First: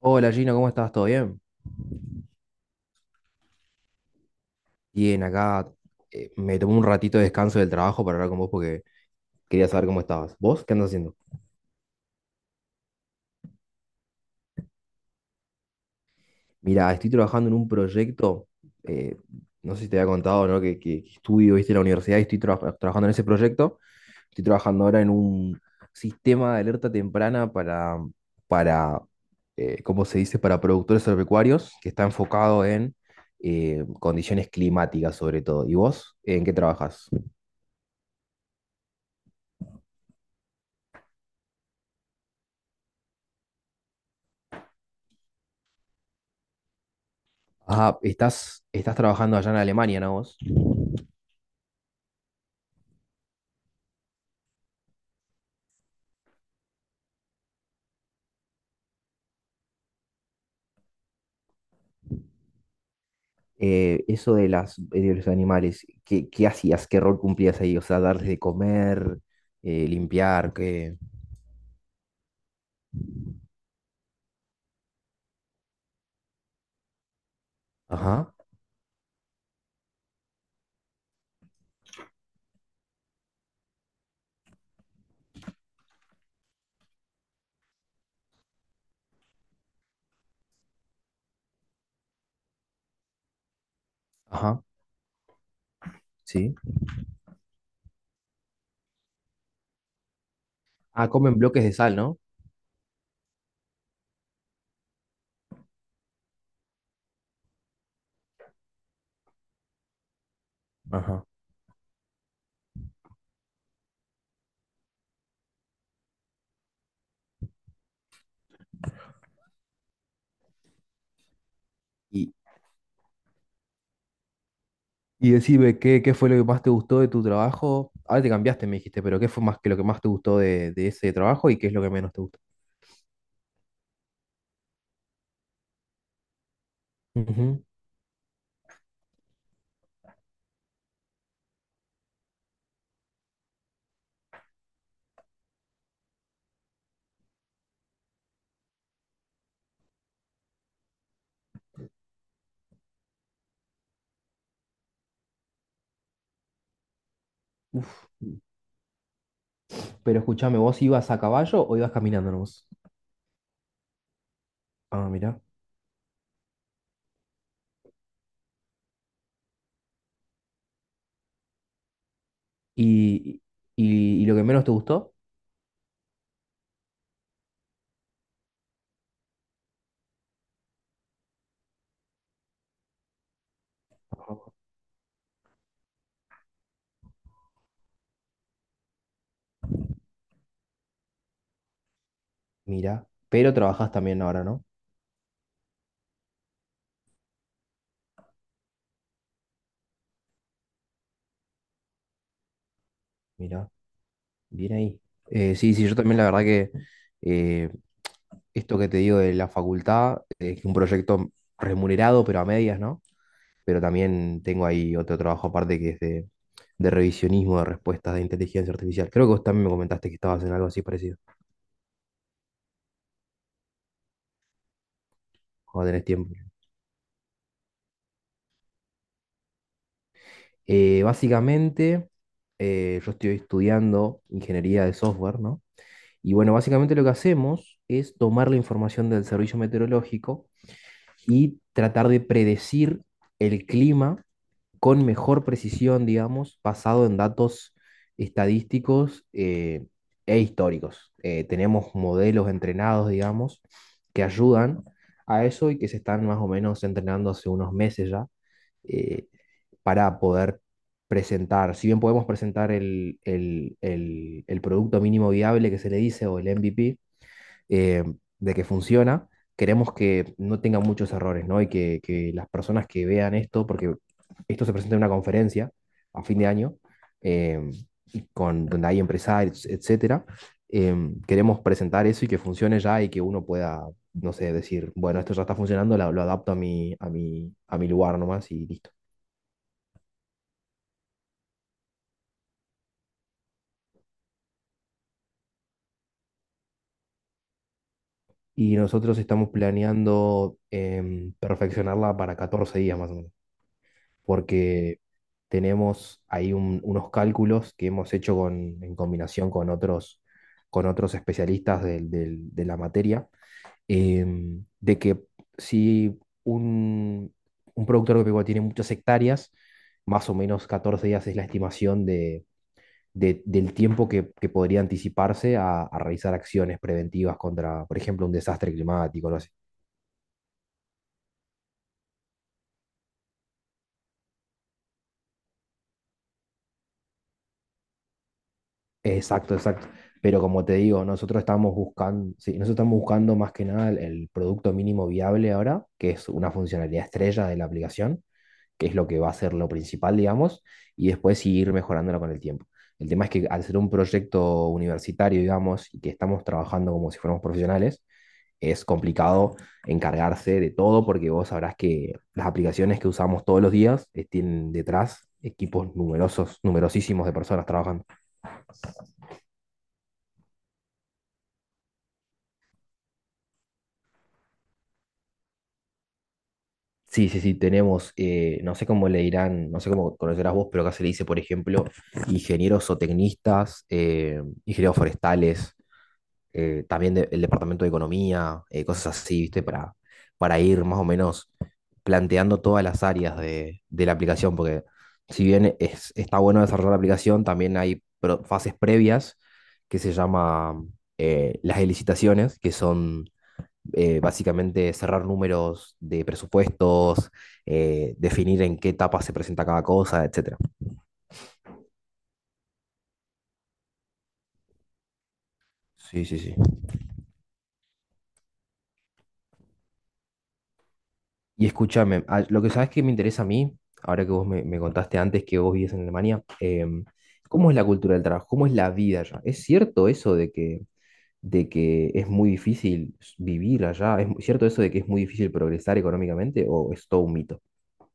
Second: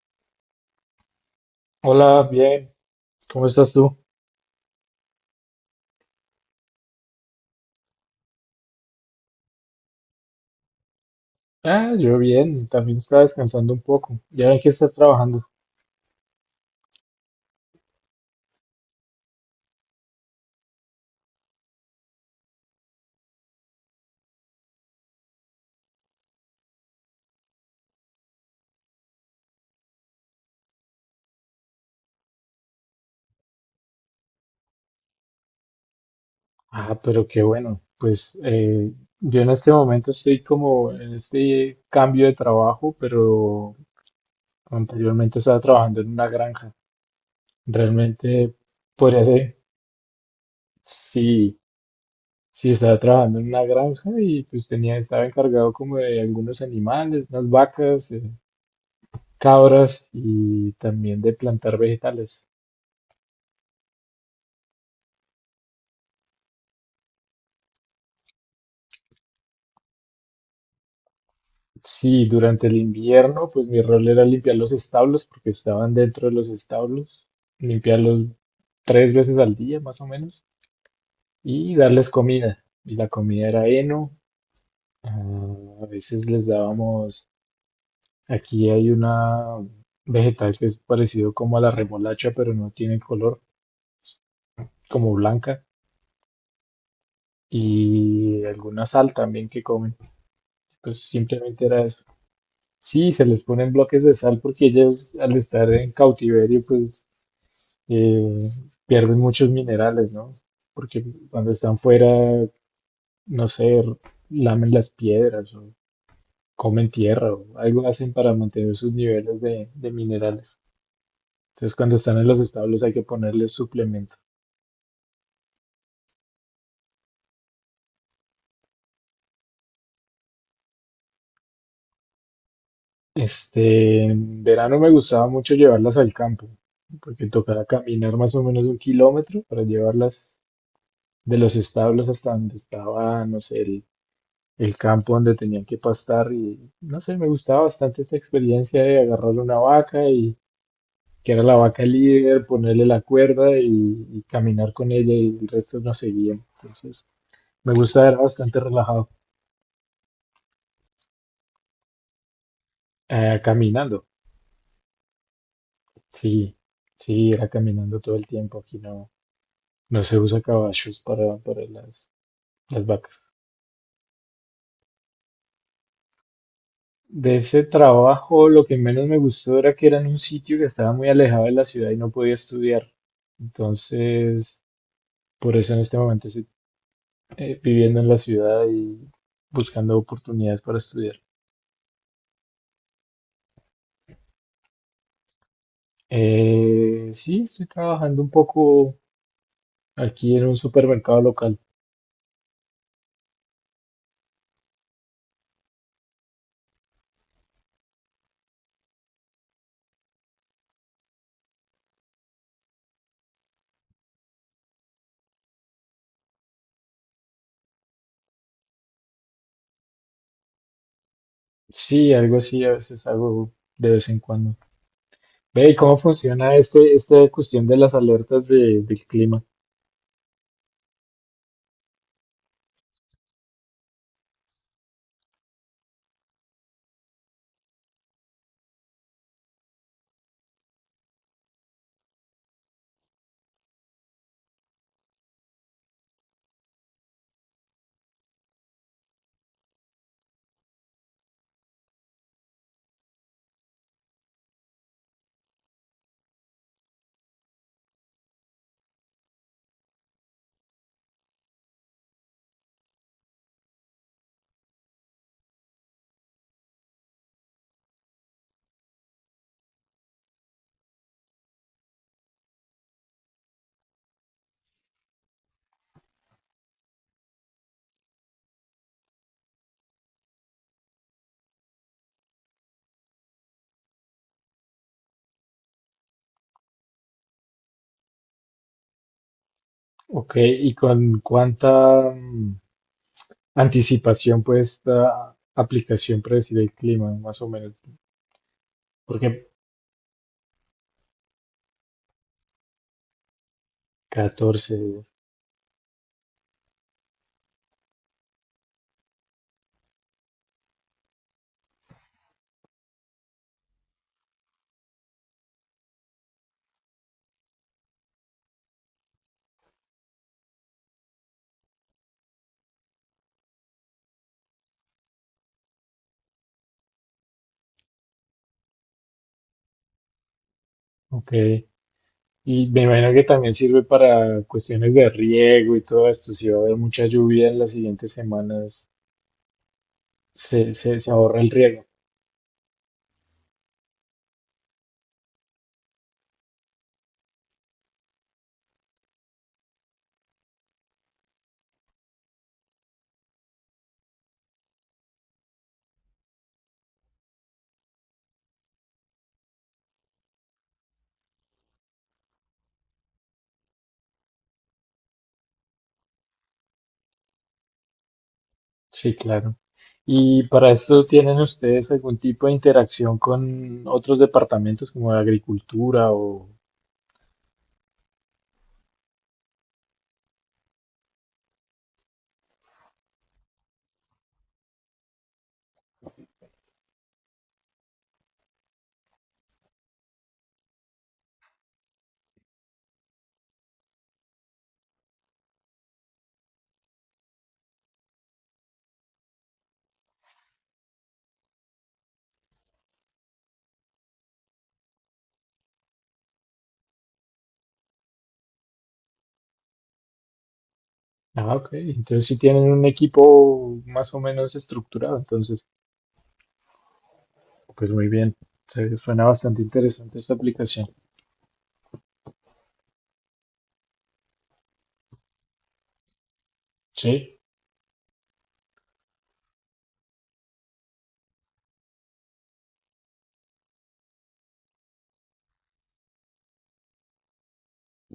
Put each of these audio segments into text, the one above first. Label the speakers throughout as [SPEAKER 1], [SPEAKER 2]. [SPEAKER 1] Hola, Gino, ¿cómo estás? ¿Todo bien?
[SPEAKER 2] Hola, bien, ¿cómo estás tú?
[SPEAKER 1] Bien, acá me tomé un ratito de descanso del trabajo para hablar con vos porque quería saber cómo estabas. ¿Vos qué andas haciendo?
[SPEAKER 2] Ah, yo bien, también estaba descansando un poco. ¿Ya ven que estás trabajando?
[SPEAKER 1] Mira, estoy trabajando en un proyecto, eh, no sé si te había contado, ¿no? Que estudio, viste, en la universidad y estoy trabajando en ese proyecto. Estoy trabajando ahora en un sistema de alerta temprana para, ¿cómo se dice? Para productores agropecuarios que está enfocado en condiciones climáticas sobre todo. ¿Y vos en qué
[SPEAKER 2] Ah,
[SPEAKER 1] trabajas?
[SPEAKER 2] pero qué bueno. Pues yo en este momento estoy como en este cambio de trabajo, pero anteriormente estaba trabajando en una granja.
[SPEAKER 1] Ajá,
[SPEAKER 2] Realmente,
[SPEAKER 1] estás
[SPEAKER 2] podría
[SPEAKER 1] trabajando allá en
[SPEAKER 2] ser,
[SPEAKER 1] Alemania, ¿no, vos?
[SPEAKER 2] sí, sí estaba trabajando en una granja y pues tenía, estaba encargado como de algunos animales, unas vacas, cabras y también de plantar vegetales.
[SPEAKER 1] Eso de los animales, ¿qué hacías? ¿Qué rol cumplías ahí? O sea, darles de comer, limpiar, qué...
[SPEAKER 2] Sí, durante el invierno, pues mi rol era limpiar los establos porque estaban dentro de los establos, limpiarlos
[SPEAKER 1] Ajá,
[SPEAKER 2] tres veces al día más o menos y darles comida. Y la comida era heno, ah, a veces les dábamos, aquí hay una vegetal que es parecido como a la remolacha, pero no tiene color,
[SPEAKER 1] ajá.
[SPEAKER 2] como blanca,
[SPEAKER 1] ¿Sí?
[SPEAKER 2] y alguna sal también que comen. Pues
[SPEAKER 1] Ah, comen bloques
[SPEAKER 2] simplemente
[SPEAKER 1] de
[SPEAKER 2] era
[SPEAKER 1] sal,
[SPEAKER 2] eso.
[SPEAKER 1] ¿no?
[SPEAKER 2] Sí, se les ponen bloques de sal porque ellas al estar en cautiverio, pues eh, pierden muchos minerales, ¿no? Porque
[SPEAKER 1] Ajá.
[SPEAKER 2] cuando están fuera, no sé, lamen las piedras o comen tierra o algo hacen para mantener sus niveles de minerales. Entonces, cuando están en
[SPEAKER 1] Y,
[SPEAKER 2] los establos hay que ponerles suplemento.
[SPEAKER 1] y decime, ¿qué fue lo que más te gustó de tu trabajo? Ahora te cambiaste, me dijiste, pero ¿qué fue más que lo que más te gustó de ese trabajo y qué es lo que menos te gustó?
[SPEAKER 2] Este, en verano me gustaba mucho llevarlas al campo, porque tocaba
[SPEAKER 1] Ujú.
[SPEAKER 2] caminar más o menos un kilómetro para llevarlas de los establos hasta donde estaba, no sé, el campo donde tenían que pastar y no sé, me gustaba bastante esta experiencia de agarrar una vaca y que era la vaca líder, ponerle la cuerda y caminar con ella y el resto nos seguía. Entonces, me gustaba, era bastante relajado.
[SPEAKER 1] Pero escúchame, ¿vos ibas a caballo o ibas caminando nomás?
[SPEAKER 2] Caminando,
[SPEAKER 1] Ah, mira.
[SPEAKER 2] sí, sí, era caminando todo el tiempo. Aquí no, no se usa caballos para las vacas.
[SPEAKER 1] ¿Y, y lo que menos te gustó?
[SPEAKER 2] De ese trabajo, lo que menos me gustó era que era en un sitio que estaba muy alejado de la ciudad y no podía estudiar.
[SPEAKER 1] Ajá.
[SPEAKER 2] Entonces, por eso en este momento estoy viviendo en la ciudad y buscando oportunidades para estudiar.
[SPEAKER 1] Mira, pero trabajas también ahora, ¿no?
[SPEAKER 2] Sí, estoy trabajando un poco aquí en un supermercado local.
[SPEAKER 1] Mira, bien ahí. Sí, sí, yo también, la verdad que eh, esto que te digo de la facultad, es un proyecto remunerado, pero a medias, ¿no? Pero también tengo ahí otro trabajo aparte que es de revisionismo de respuestas de inteligencia artificial. Creo que vos también me comentaste que estabas en algo así parecido,
[SPEAKER 2] Sí, algo así a veces hago de vez en cuando. Ve, ¿y
[SPEAKER 1] cuando
[SPEAKER 2] cómo
[SPEAKER 1] tenés tiempo.
[SPEAKER 2] funciona este, esta cuestión de las alertas del clima?
[SPEAKER 1] Básicamente, yo estoy estudiando ingeniería de software, ¿no? Y bueno, básicamente lo que hacemos es tomar la información del servicio meteorológico y tratar de predecir el clima con mejor precisión, digamos, basado en datos estadísticos e históricos. Tenemos modelos entrenados, digamos, que ayudan a eso y que se están más o menos entrenando hace unos meses ya, eh, para poder presentar, si bien podemos presentar el producto mínimo viable, que se le dice, o el MVP, eh, de que funciona, queremos que no tenga muchos errores, ¿no? Y que las personas que vean esto, porque esto se presenta en una conferencia a fin de año, eh, y con, donde hay empresarios, etcétera, queremos presentar eso y que funcione ya y que uno pueda, no sé, decir, bueno, esto ya está funcionando, lo adapto a mi, a mi, a mi lugar nomás y listo.
[SPEAKER 2] Ok, ¿y con cuánta anticipación puede esta aplicación predecir el clima, más o menos?
[SPEAKER 1] Y nosotros
[SPEAKER 2] Porque
[SPEAKER 1] estamos planeando, perfeccionarla para 14 días más o menos.
[SPEAKER 2] 14,
[SPEAKER 1] Porque tenemos ahí unos cálculos que hemos hecho en combinación con otros especialistas de la materia, de que si un, un productor agropecuario tiene muchas hectáreas, más o menos 14 días es la estimación de, del tiempo que podría anticiparse a realizar acciones preventivas contra, por ejemplo, un desastre climático, algo.
[SPEAKER 2] ok. Y me imagino que también sirve para cuestiones de riego y todo esto. Si va a haber mucha lluvia en las siguientes semanas,
[SPEAKER 1] Exacto, exacto. Pero como te digo,
[SPEAKER 2] se ahorra
[SPEAKER 1] nosotros
[SPEAKER 2] el
[SPEAKER 1] estamos
[SPEAKER 2] riego.
[SPEAKER 1] buscando, sí, nosotros estamos buscando más que nada el, el producto mínimo viable ahora, que es una funcionalidad estrella de la aplicación, que es lo que va a ser lo principal, digamos, y después sí ir mejorándola con el tiempo. El tema es que al ser un proyecto universitario, digamos, y que estamos trabajando como si fuéramos profesionales, es complicado encargarse de todo, porque vos sabrás que las aplicaciones que usamos todos los días, tienen detrás equipos numerosos, numerosísimos de personas trabajando.
[SPEAKER 2] Sí, claro. ¿Y para esto tienen ustedes algún tipo de interacción con otros departamentos como de agricultura o...
[SPEAKER 1] Sí, sí, sí, tenemos, no sé cómo le dirán, no sé cómo conocerás vos, pero acá se le dice, por ejemplo, ingenieros o tecnistas, ingenieros forestales, también el departamento de economía, cosas así, ¿viste? Para ir más o menos planteando todas las áreas de la aplicación, porque si bien es, está bueno desarrollar la aplicación, también hay fases previas, que se llama, las licitaciones, que son básicamente cerrar números de presupuestos, definir en qué etapa se presenta cada cosa, etcétera.
[SPEAKER 2] Ah, ok. Entonces sí tienen un equipo más o menos estructurado. Entonces,
[SPEAKER 1] Sí, sí, sí.
[SPEAKER 2] pues muy bien. Suena bastante interesante esta aplicación.
[SPEAKER 1] Y escúchame, ah, lo que sabes que me interesa a mí, ahora que vos me, me contaste antes que vos vivías en Alemania,
[SPEAKER 2] Sí.
[SPEAKER 1] ¿cómo es la cultura del trabajo? ¿Cómo es la vida allá? ¿Es cierto eso de que es muy difícil vivir allá? ¿Es cierto eso de que es muy difícil progresar económicamente o es todo un mito?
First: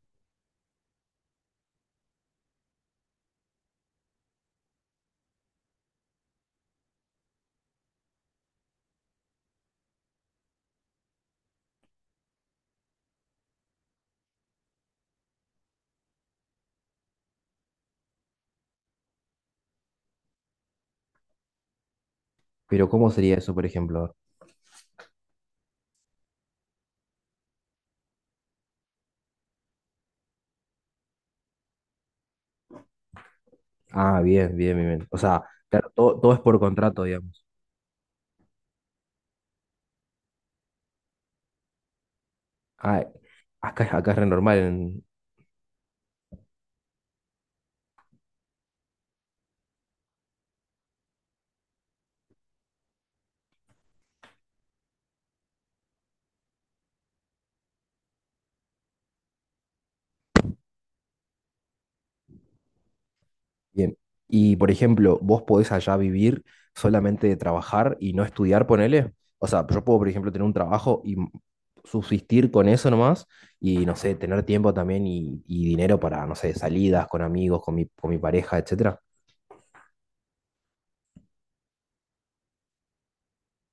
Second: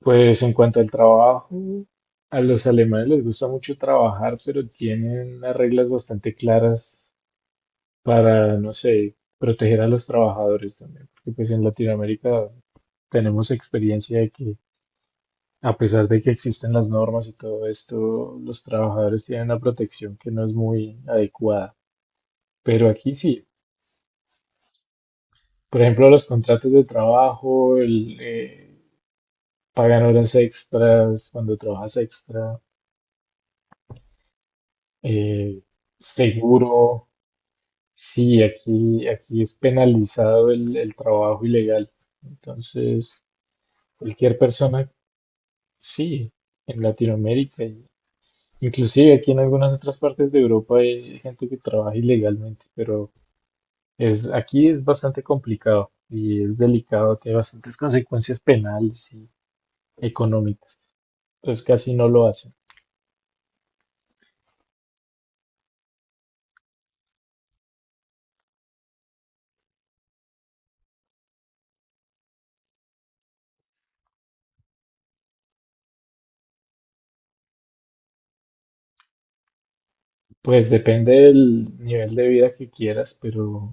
[SPEAKER 2] Pues en cuanto al trabajo, a los alemanes les gusta mucho trabajar, pero tienen unas reglas bastante claras para, no sé, proteger a los trabajadores también, porque pues en Latinoamérica tenemos experiencia de que a pesar de que existen las normas y todo esto, los trabajadores tienen una protección que no es muy adecuada.
[SPEAKER 1] Pero
[SPEAKER 2] Pero
[SPEAKER 1] ¿cómo
[SPEAKER 2] aquí
[SPEAKER 1] sería
[SPEAKER 2] sí,
[SPEAKER 1] eso, por ejemplo?
[SPEAKER 2] por ejemplo, los contratos de trabajo, pagan horas extras cuando trabajas extra,
[SPEAKER 1] Ah, bien, bien, bien, bien. O sea,
[SPEAKER 2] eh,
[SPEAKER 1] claro, todo, todo es por contrato,
[SPEAKER 2] seguro.
[SPEAKER 1] digamos.
[SPEAKER 2] Sí, aquí es penalizado el trabajo ilegal.
[SPEAKER 1] Ah,
[SPEAKER 2] Entonces,
[SPEAKER 1] acá, acá es re
[SPEAKER 2] cualquier
[SPEAKER 1] normal.
[SPEAKER 2] persona, sí, en Latinoamérica, y inclusive aquí en algunas otras partes de Europa hay gente que trabaja ilegalmente, pero es, aquí es bastante complicado y es delicado, tiene bastantes consecuencias penales y económicas. Entonces casi no lo hacen.
[SPEAKER 1] Bien. Y por ejemplo, vos podés allá vivir solamente de trabajar y no estudiar, ponele. O sea, yo puedo, por ejemplo, tener un trabajo y subsistir con eso nomás y, no sé, tener tiempo también y dinero para, no sé, salidas con amigos, con mi pareja, etcétera.
[SPEAKER 2] Pues depende del nivel de vida que quieras, pero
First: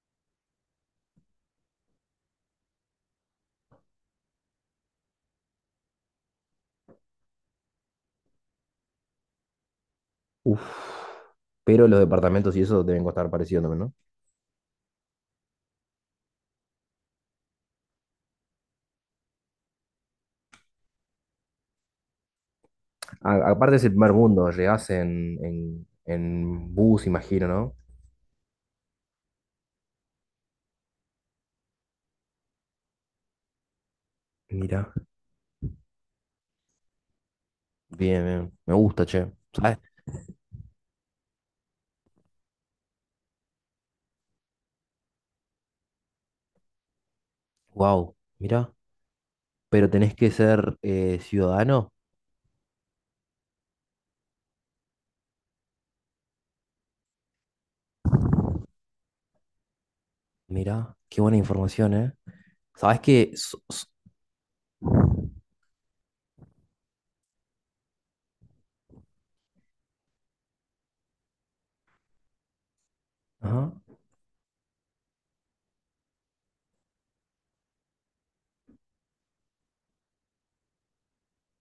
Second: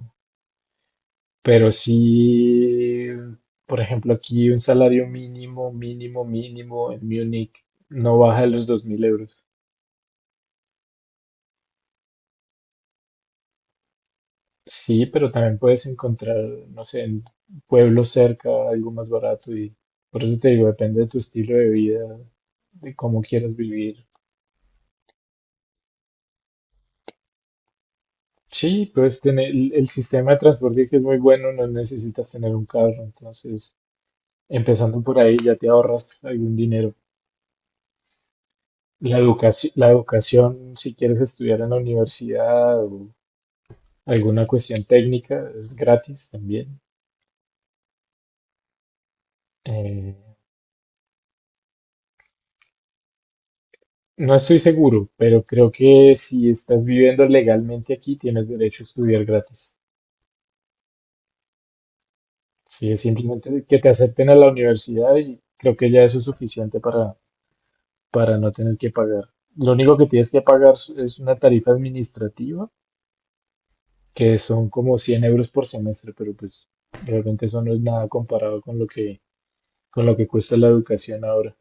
[SPEAKER 2] Pero sí, por ejemplo, aquí un salario mínimo, mínimo, mínimo en Múnich no baja de los 2.000 euros.
[SPEAKER 1] Uf. Pero los departamentos y eso deben costar parecido también, ¿no?
[SPEAKER 2] Sí, pero también puedes encontrar, no sé, en pueblos cerca algo más barato y por eso te digo, depende de tu estilo de vida, de cómo quieras
[SPEAKER 1] Aparte es el
[SPEAKER 2] vivir.
[SPEAKER 1] primer mundo, llegás en bus, imagino, ¿no?
[SPEAKER 2] Sí, puedes tener el sistema de transporte que es muy bueno, no necesitas tener un carro, entonces
[SPEAKER 1] Mira.
[SPEAKER 2] empezando por ahí ya te ahorras algún dinero.
[SPEAKER 1] Bien, bien. Me gusta, che. ¿Sabes?
[SPEAKER 2] La educación, si quieres estudiar en la universidad o alguna cuestión técnica, es gratis también.
[SPEAKER 1] Wow, mira, pero
[SPEAKER 2] Eh,
[SPEAKER 1] tenés que ser ciudadano.
[SPEAKER 2] no estoy seguro, pero creo que si estás viviendo legalmente aquí, tienes derecho a estudiar gratis.
[SPEAKER 1] Mira, qué buena información, ¿eh?
[SPEAKER 2] Sí,
[SPEAKER 1] Sabés
[SPEAKER 2] es
[SPEAKER 1] que.
[SPEAKER 2] simplemente que te acepten a la universidad y creo que ya eso es suficiente para no tener que pagar. Lo único que tienes que pagar es una tarifa administrativa,
[SPEAKER 1] Ajá.
[SPEAKER 2] que son como 100 € por semestre, pero pues realmente eso no es nada comparado con lo que cuesta la educación ahora.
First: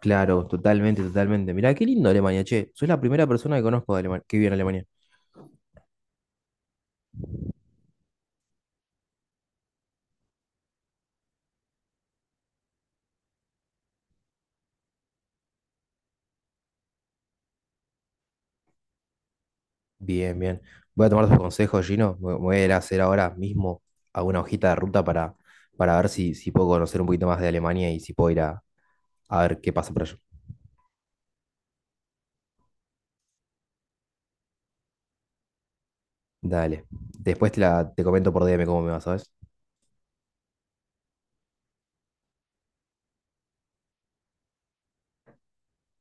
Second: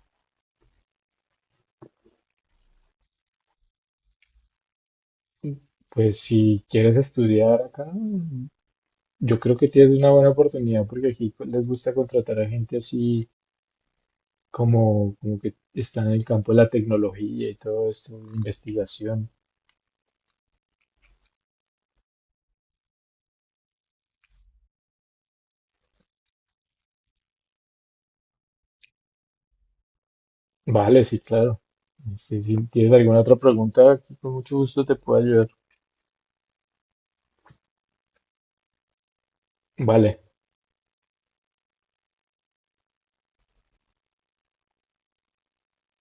[SPEAKER 1] Claro, totalmente, totalmente. Mira, qué lindo Alemania, che. Soy la primera persona que conozco de Alemania, que vive en Alemania.
[SPEAKER 2] Pues si quieres estudiar acá, yo creo que tienes una buena oportunidad porque aquí les gusta contratar a gente así como, como que está en el campo de la tecnología y todo esto, de investigación.
[SPEAKER 1] Bien, bien. Voy a tomar tus consejos, Gino. Me voy a ir a hacer ahora mismo alguna hojita de ruta para ver si, si puedo conocer un poquito más de Alemania y si puedo ir a ver qué pasa por allá.
[SPEAKER 2] Vale, sí, claro. Este, si tienes alguna otra pregunta, aquí con mucho gusto te puedo ayudar.
[SPEAKER 1] Dale. Después te, la, te comento por DM cómo me va, ¿sabes?
[SPEAKER 2] Vale.